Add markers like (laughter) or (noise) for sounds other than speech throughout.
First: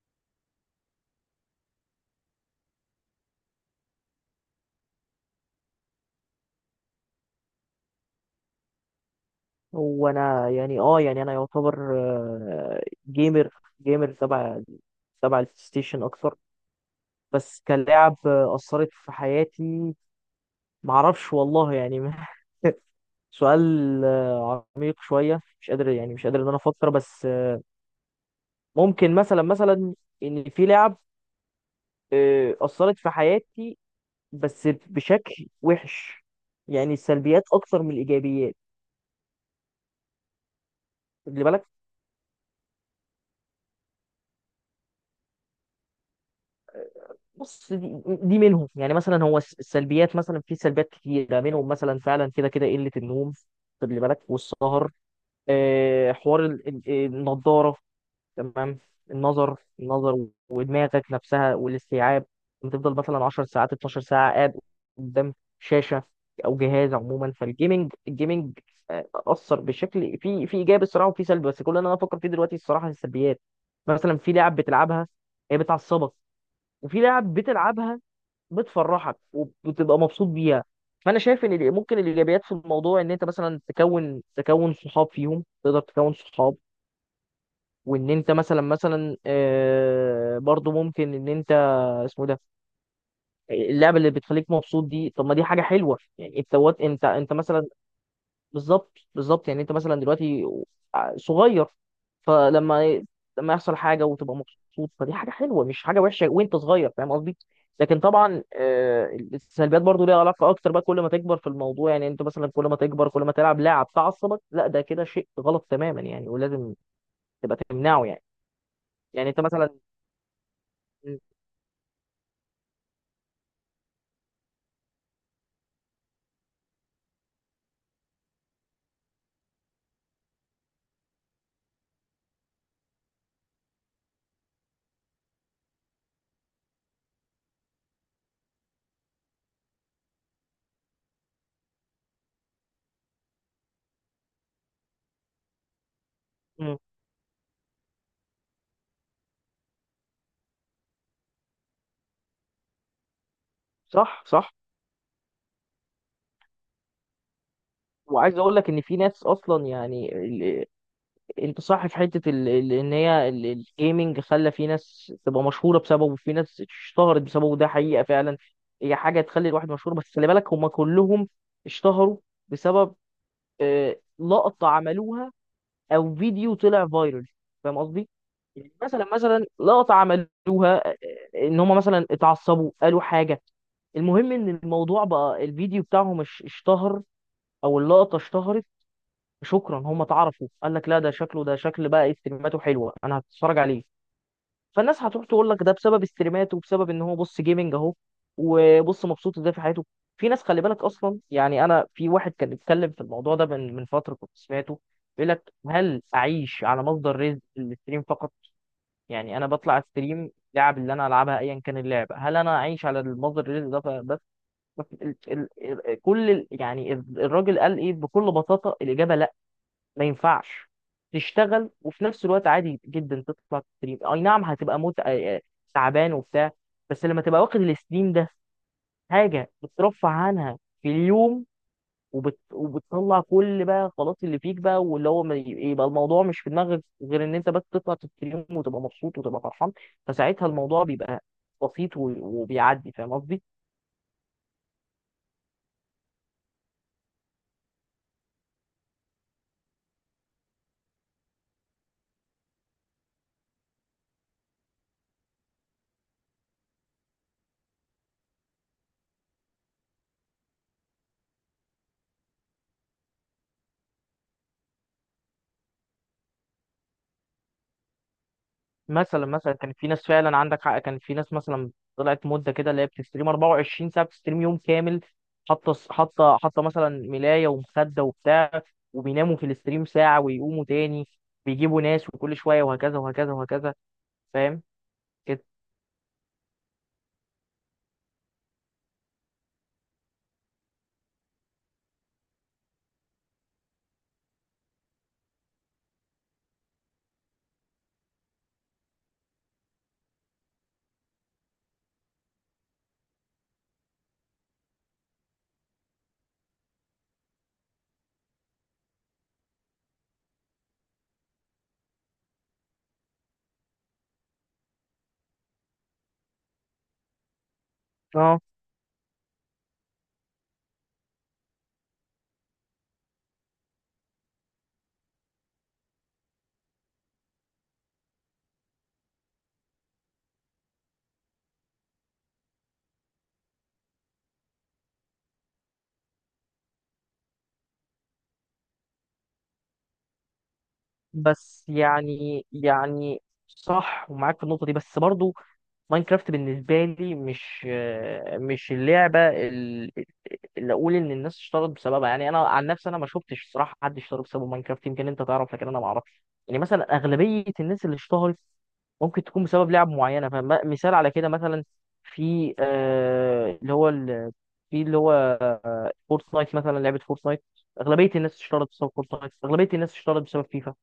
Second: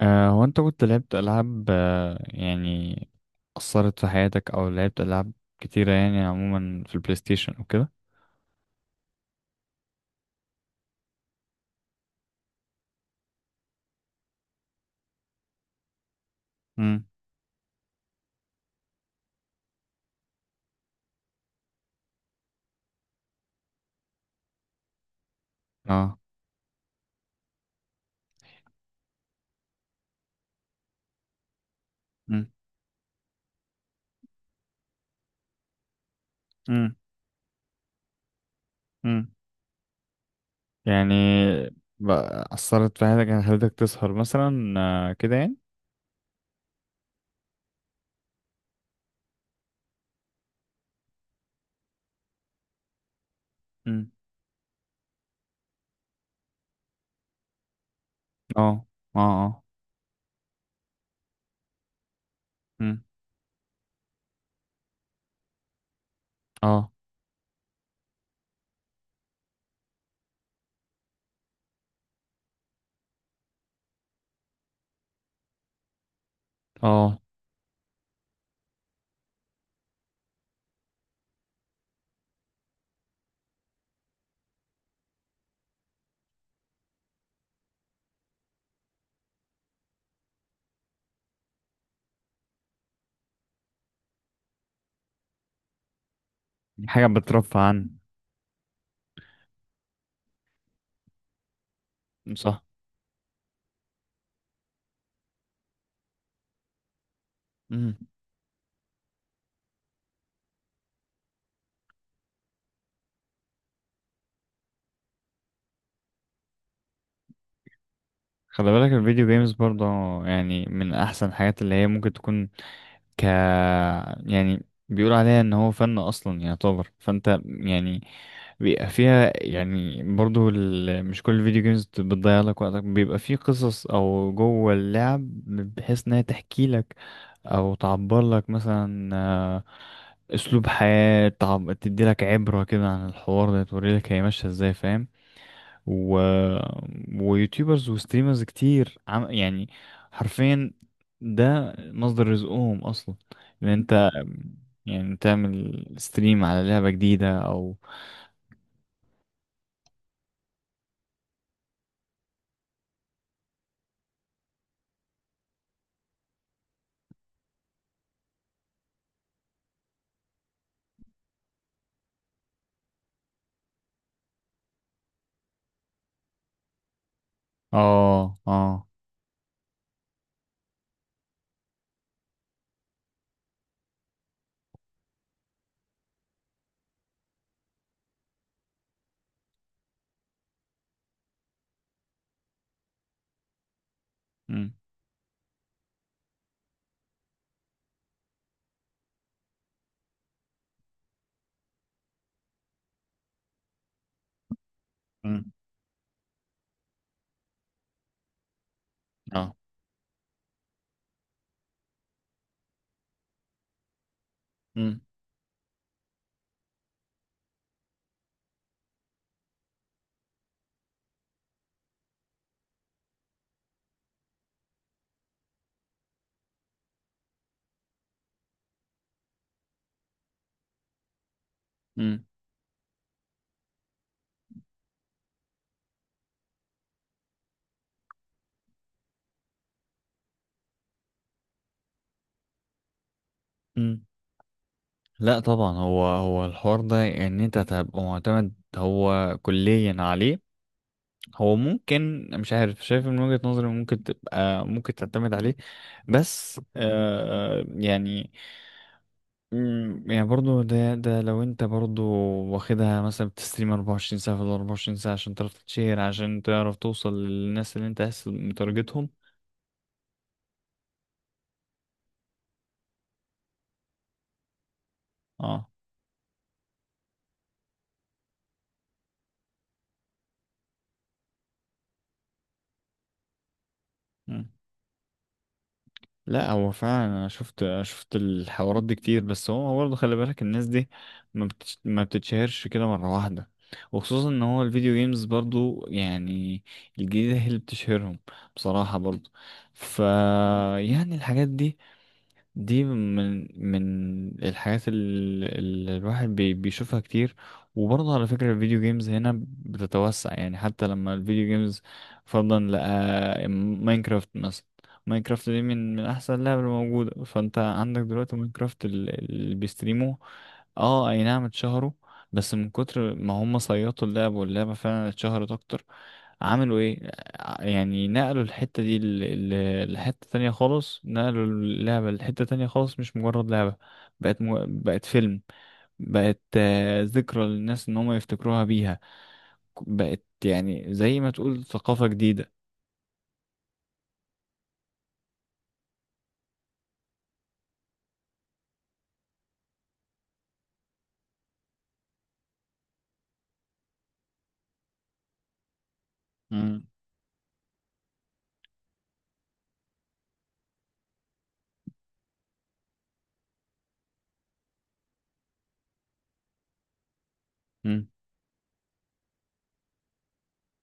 هو انت كنت لعبت ألعاب يعني أثرت في حياتك أو لعبت ألعاب كتيرة يعني عموما في البلاي ستيشن وكده. هو انا يعني يعني انا يعتبر جيمر جيمر تبع البلاي ستيشن اكتر. امم. بس كلاعب اثرت في حياتي. معرفش والله يعني. (laughs) سؤال عميق شويه، مش قادر يعني اه. مش قادر ان انا افكر، بس ممكن مثلا مثلا ان في لعب امم. اثرت في حياتي بس بشكل وحش. يعني امم. السلبيات اكتر من الايجابيات. امم. يعني خلي بالك، بقى أثرت في حياتك، يعني خلتك تسهر مثلا كده يعني. بص دي منهم، يعني مثلا هو السلبيات، مثلا في سلبيات كتيرة منهم مثلا فعلا كده كده قلة النوم. خد لي امم. بالك، والسهر. حوار النضارة. تمام. اه. النظر اه. النظر ودماغك نفسها والاستيعاب. بتفضل امم. مثلا 10 ساعات، 12 ساعة قاعد قدام شاشة أو اه. امم. جهاز عموما. فالجيمنج أثر بشكل في إيجابي الصراحة وفي سلبي، بس كل اللي أنا بفكر فيه دلوقتي الصراحة السلبيات. مثلا في لعب بتلعبها هي بتعصبك، اه. وفي اه. لعب بتلعبها بتفرحك وبتبقى مبسوط بيها. فانا شايف ان ممكن الايجابيات في الموضوع ان انت مثلا تكون صحاب فيهم، تقدر تكون صحاب، وان انت مثلا مثلا برضو ممكن ان انت، اسمه إيه ده، اللعبه اللي بتخليك مبسوط دي، طب ما دي حاجه حلوه يعني. انت وات- انت حاجة انت بترفع مثلا، عن. بالظبط، بالظبط، يعني انت مثلا دلوقتي صغير، صح. فلما يحصل حاجه وتبقى مبسوط فدي حاجه حلوه مش حاجه وحشه وانت صغير، فاهم قصدي؟ امم. لكن طبعا السلبيات برضو ليها علاقه اكتر بقى، كل ما تكبر في الموضوع يعني، انت مثلا كل ما تكبر كل ما تلعب لعب تعصبك، لا ده كده شيء غلط تماما يعني، ولازم تبقى تمنعه يعني. خلي بالك الفيديو يعني انت جيمز مثلا برضه يعني من م- أحسن الحاجات اللي هي ممكن تكون. ك. يعني بيقول عليها ان هو فن اصلا يعتبر، فانت يعني بيبقى فيها يعني برضو مش كل الفيديو جيمز بتضيع لك وقتك، بيبقى فيه قصص او جوه اللعب بحيث انها تحكي لك او تعبر لك مثلا اسلوب حياة تدي لك عبرة كده عن الحوار ده، توري لك هي ماشية ازاي فاهم. و... م- ويوتيوبرز وستريمرز كتير يعني حرفيا ده مصدر رزقهم اصلا، ان انت صح، صح، يعني تعمل ستريم على لعبة جديدة او. وعايز اقول لك ان في ناس اصلا يعني، انت صح في حته ان هي الجيمنج خلى في ناس تبقى مشهوره بسببه، وفي ناس اشتهرت بسببه، ده حقيقه فعلا. هي حاجه تخلي الواحد مشهور، بس خلي بالك هم كلهم اشتهروا بسبب لقطه عملوها او فيديو طلع فايرال. فاهم قصدي؟ اه. اه. يعني مثلا مثلا لقطه عملوها ان هم مثلا اتعصبوا قالوا حاجه، المهم ان الموضوع بقى الفيديو بتاعهم اشتهر او اللقطه اشتهرت. شكرا، هم اتعرفوا. قال لك لا ده شكله، ده شكل بقى ايه، استريماته حلوه انا هتفرج عليه. مم. فالناس هتروح تقول لك ده بسبب استريماته، وبسبب ان هو بص جيمنج اهو وبص مبسوط ازاي في حياته. في ناس خلي بالك اصلا يعني، انا في واحد كان بيتكلم في الموضوع ده من فتره كنت سمعته، بيقول مم. لك هل اعيش على مصدر رزق الاستريم فقط؟ يعني انا اه. بطلع استريم لعب اللي انا العبها ايا كان اللعبه، هل انا اعيش على المصدر الرزق ده؟ بس بس مم. يعني الراجل قال ايه بكل بساطه، الاجابه لا. ما ينفعش تشتغل وفي نفس الوقت عادي جدا تطلع تستريم. اي نعم هتبقى موت تعبان وبتاع، بس لما تبقى واخد الستريم ده حاجه بترفع عنها في اليوم، مم. وبتطلع كل بقى، خلاص اللي فيك بقى، واللي هو ما ي- يبقى الموضوع مش في دماغك غير ان انت بس تطلع تستريم وتبقى مبسوط وتبقى فرحان. فساعتها الموضوع بيبقى بسيط و... وبيعدي، فاهم قصدي؟ مم. لا طبعا، هو الحوار ده ان انت تبقى معتمد هو كليا عليه، هو ممكن مش عارف شايف من وجهة نظري ممكن تبقى ممكن تعتمد عليه، بس يعني برضو ده لو انت برضو واخدها مثلا بتستريم 24 ساعة في ال 24 ساعة عشان تعرف تتشهر، عشان تعرف توصل للناس اللي انت عايز متارجتهم. مثلا مثلا كان في ناس فعلا عندك حق، كان في ناس مثلا طلعت مده كده اللي هي بتستريم 24 ساعه، بتستريم يوم كامل، اه. حاطه مثلا ملايه ومخده وبتاع، وبيناموا في الاستريم ساعه ويقوموا تاني، بيجيبوا ناس وكل شويه، وهكذا وهكذا وهكذا. مم. فاهم كده؟ لا هو فعلا انا شفت الحوارات دي كتير، بس هو برضه خلي بالك الناس دي ما بتتشهرش كده مرة واحدة، وخصوصا ان هو الفيديو جيمز برضو يعني الجديدة هي اللي بتشهرهم بصراحة برضو. ف يعني الحاجات دي، دي من الحاجات اللي الواحد بيشوفها كتير. وبرضه على فكرة الفيديو جيمز هنا بتتوسع، يعني حتى لما الفيديو جيمز فرضا لقى ماينكرافت مثلا. ماينكرافت دي من احسن اللعبة الموجودة، فانت عندك دلوقتي اه، ماينكرافت اللي بيستريموه. اه اي نعم اتشهروا، بس من كتر ما هم صيطوا اللعبة واللعبة فعلا اتشهرت اكتر عملوا ايه، يعني نقلوا الحتة دي لحتة تانية خالص، نقلوا اللعبة لحتة تانية خالص مش مجرد لعبة، بقت فيلم، بقت ذكرى للناس ان هم يفتكروها بيها، بقت يعني زي ما تقول بس ثقافة يعني جديدة. صح ومعاك في النقطه دي، بس برضو ماينكرافت بالنسبه لي مش اللعبه اللي اقول ان الناس اشترت بسببها. يعني انا عن نفسي انا ما شفتش الصراحه حد اشترى بسبب ماينكرافت، يمكن انت تعرف لكن انا ما اعرفش، يعني مم. مثلا اغلبيه الناس اللي اشتهرت ممكن تكون بسبب لعب معينه. فمثال على كده مثلا، في اللي هو في اللي هو فورتنايت، مثلا لعبه فورتنايت، مم. اغلبيه الناس اشتهرت بسبب فورتنايت، اغلبيه الناس اشتهرت بسبب فيفا.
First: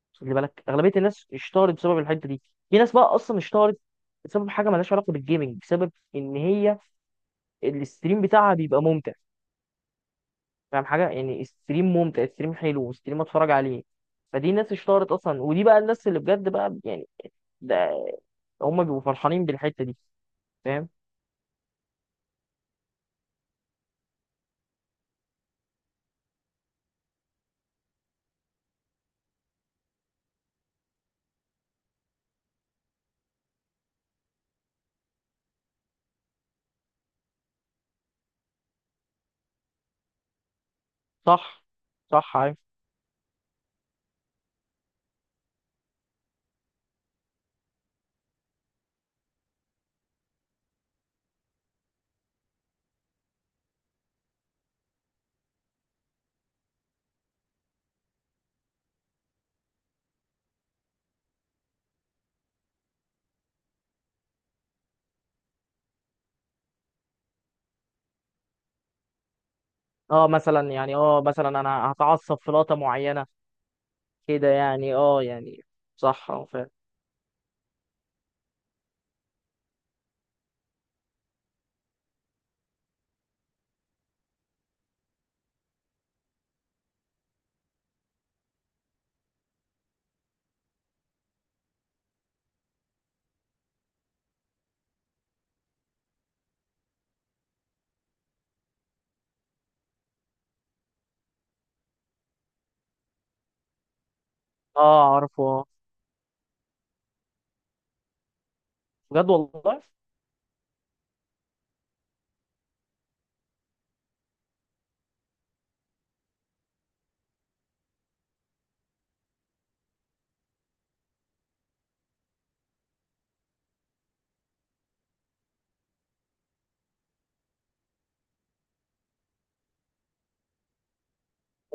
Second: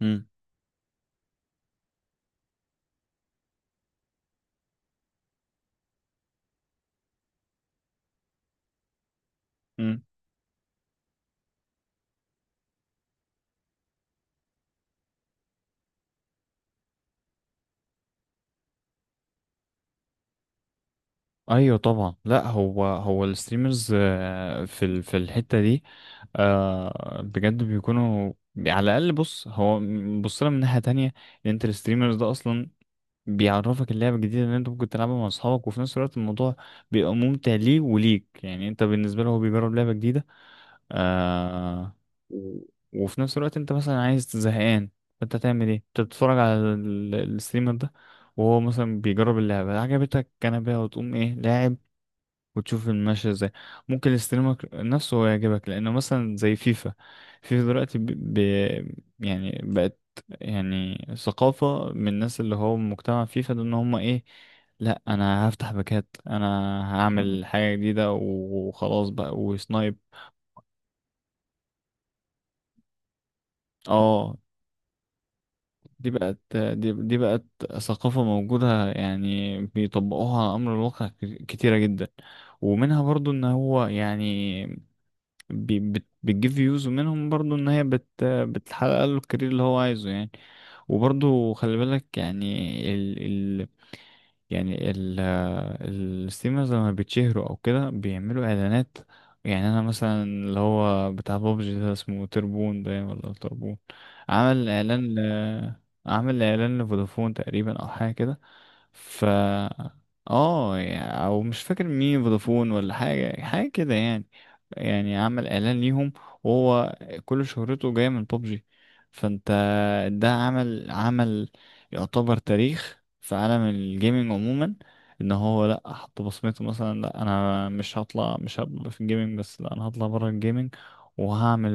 مم. خلي بالك اغلبيه الناس اشتهرت بسبب الحته دي، في ناس بقى اصلا اشتهرت بسبب حاجه مالهاش علاقه بالجيمنج، بسبب ان هي الاستريم بتاعها بيبقى ممتع. مم. فاهم حاجه يعني، الستريم ممتع، الستريم حلو، والستريم اتفرج عليه. فدي الناس اشتهرت اصلا، ودي بقى الناس اللي بجد بقى يعني، ده هم بيبقوا فرحانين بالحته دي، فاهم؟ ايوه طبعا، لا هو الستريمرز في في الحته دي بجد بيكونوا على الاقل. بص، هو بص لها من ناحيه تانية، ان انت الستريمرز ده اصلا بيعرفك اللعبة الجديدة اللي انت ممكن تلعبها مع اصحابك، وفي نفس الوقت الموضوع بيبقى ممتع ليه وليك، يعني انت بالنسبة له هو بيجرب لعبة جديدة صح، آه. صح، عارف. و- وفي نفس الوقت انت مثلا عايز زهقان، فانت تعمل ايه، انت بتتفرج على الستريمر ده وهو مثلا بيجرب اللعبة، عجبتك كنبة وتقوم ايه لاعب وتشوف الماشية ازاي، ممكن يستلمك نفسه هو يعجبك لأنه مثلا زي فيفا. فيفا دلوقتي يعني بقت يعني ثقافة من الناس، اللي هو مجتمع فيفا ده ان هم ايه، لا انا هفتح باكات، انا هعمل حاجة جديدة وخلاص بقى وسنايب. اه، مثلا يعني اه مثلا انا هتعصب في لقطه معينه اه كده يعني، اه يعني صح، اه فاهم، دي بقت ثقافة موجودة، يعني بيطبقوها على أمر الواقع كتيرة جدا. ومنها برضو ان هو يعني بي بت بتجيب فيوز، ومنهم برضو ان هي بتحقق له الكارير اللي هو عايزه يعني. وبرضو خلي بالك يعني ال ال يعني الستريمرز لما بيتشهروا او كده بيعملوا اعلانات. يعني انا مثلا اللي هو بتاع بابجي ده اسمه تربون باين ولا تربون عمل اه اعلان ل عارفه، اه عمل اعلان لفودافون تقريبا او حاجه كده ف بجد والله. اه او مش فاكر مين فودافون ولا حاجه كده يعني. يعني عمل اعلان ليهم وهو كل شهرته جايه من ببجي، فانت ده عمل يعتبر تاريخ في عالم الجيمنج عموما، ان هو لا حط بصمته مثلا، لا انا مش هطلع، مش هبقى في الجيمنج بس، لا انا هطلع بره الجيمنج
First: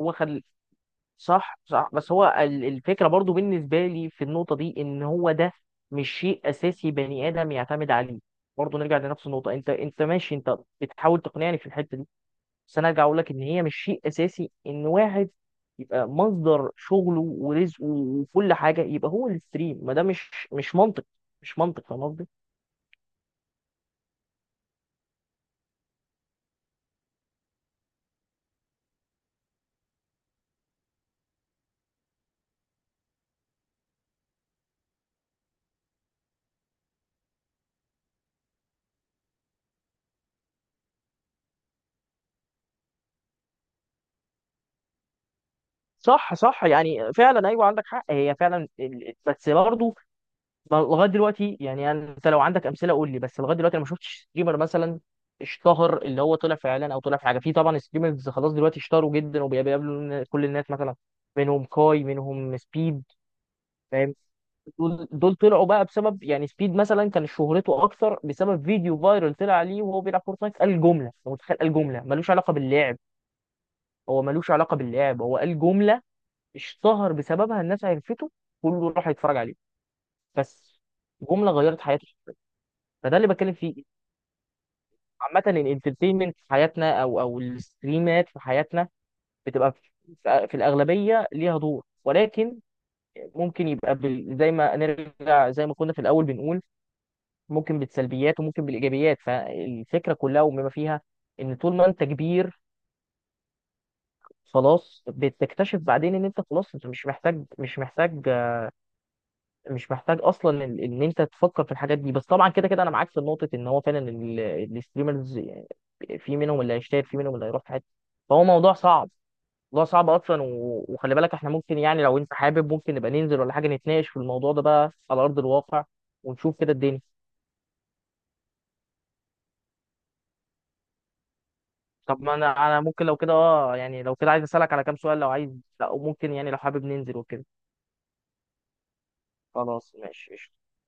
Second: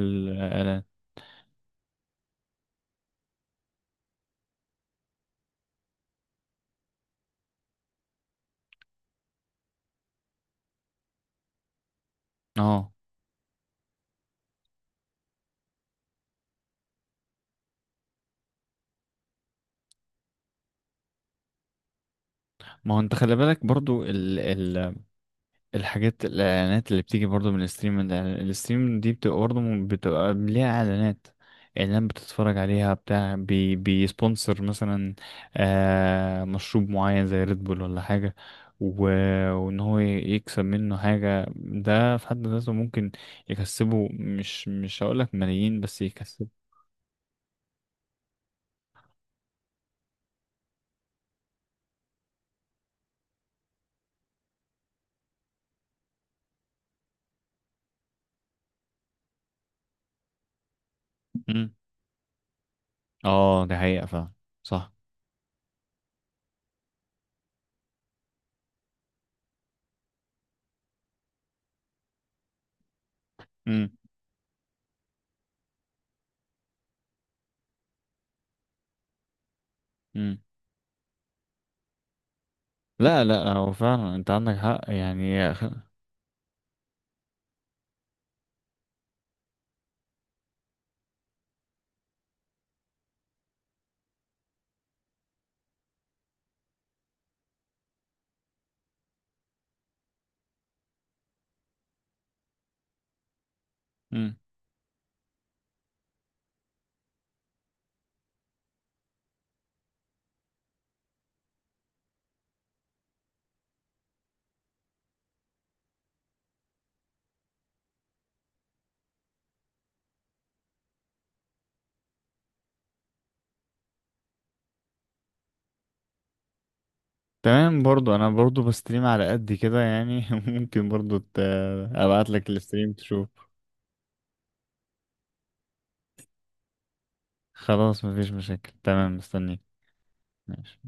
هو اعلان. صح، صح، بس هو الفكرة برضو بالنسبة لي في النقطة دي ان هو ده مش شيء اساسي بني ادم يعتمد عليه. برضو نرجع لنفس النقطة، انت ماشي، انت بتحاول تقنعني في الحتة دي، بس انا اه ارجع اقول لك ان هي مش شيء اساسي ان واحد يبقى مصدر شغله ورزقه وكل حاجة يبقى هو الستريم. ما ده مش منطق، مش منطق، فاهم قصدي؟ ما هو انت خلي بالك برضو الحاجات الاعلانات اللي بتيجي برضو من الستريم، الستريم دي بتبقى برضو بتبقى ليها اعلانات اعلان بتتفرج عليها بتاع بيسبونسر مثلا مشروب معين زي ريد بول ولا حاجة. و... وان هو يكسب منه حاجة، ده في حد ذاته ممكن يكسبه، مش هقولك ملايين بس صح، يكسب. صح، يعني فعلا ايوه عندك حق، هي فعلا بس برضه لغايه دلوقتي يعني، انت لو عندك امثله قول لي. بس لغايه دلوقتي انا ما شفتش ستريمر مثلا اشتهر اللي هو طلع في اعلان او طلع في حاجه، في طبعا ستريمرز خلاص دلوقتي اشتهروا جدا وبيقابلوا كل الناس مثلا، منهم مم. كاي منهم سبيد، اه دي حقيقة فاهم. فعلا. صح. دول طلعوا بقى بسبب يعني، سبيد مثلا كان شهرته اكثر بسبب فيديو فايرال طلع عليه وهو بيلعب فورتنايت، قال جمله، أنت متخيل؟ قال جمله ملوش علاقه باللعب، مم. هو ملوش علاقه باللعب، هو قال جمله اشتهر بسببها، الناس عرفته، كله راح يتفرج عليه، مم. بس جمله غيرت حياته. فده لا اللي لا بتكلم هو فيه، فعلا انت عندك حق يعني عامة يا أخي. الانترتينمنت في حياتنا او الستريمات في حياتنا بتبقى في الأغلبية ليها دور، ولكن ممكن يبقى زي ما نرجع زي ما كنا في الأول بنقول، ممكن بالسلبيات وممكن بالإيجابيات، فالفكرة كلها وبما فيها إن طول ما أنت كبير خلاص بتكتشف بعدين إن أنت خلاص أنت مش محتاج، مش محتاج، مش محتاج اصلا ان انت تفكر في الحاجات دي. بس طبعا كده كده انا معاك في نقطه ان هو فعلا الستريمرز في منهم اللي هيشتغل في منهم اللي هيروح في حته، فهو موضوع صعب، موضوع صعب اصلا. و- وخلي بالك احنا ممكن يعني، لو انت حابب ممكن نبقى ننزل ولا حاجه نتناقش في الموضوع ده بقى على ارض الواقع، ونشوف كده الدنيا. تمام، برضو انا برضو بستريم على قد كده يعني (laughs) ممكن برضو طب ابعت ما انا لك انا الستريم ممكن لو كده تشوف. يعني لو كده عايز اسالك على كام سؤال لو عايز، لا ممكن يعني لو حابب ننزل وكده. خلاص مفيش مشاكل تمام مستنيك. خلاص ماشي قشطة. ماشي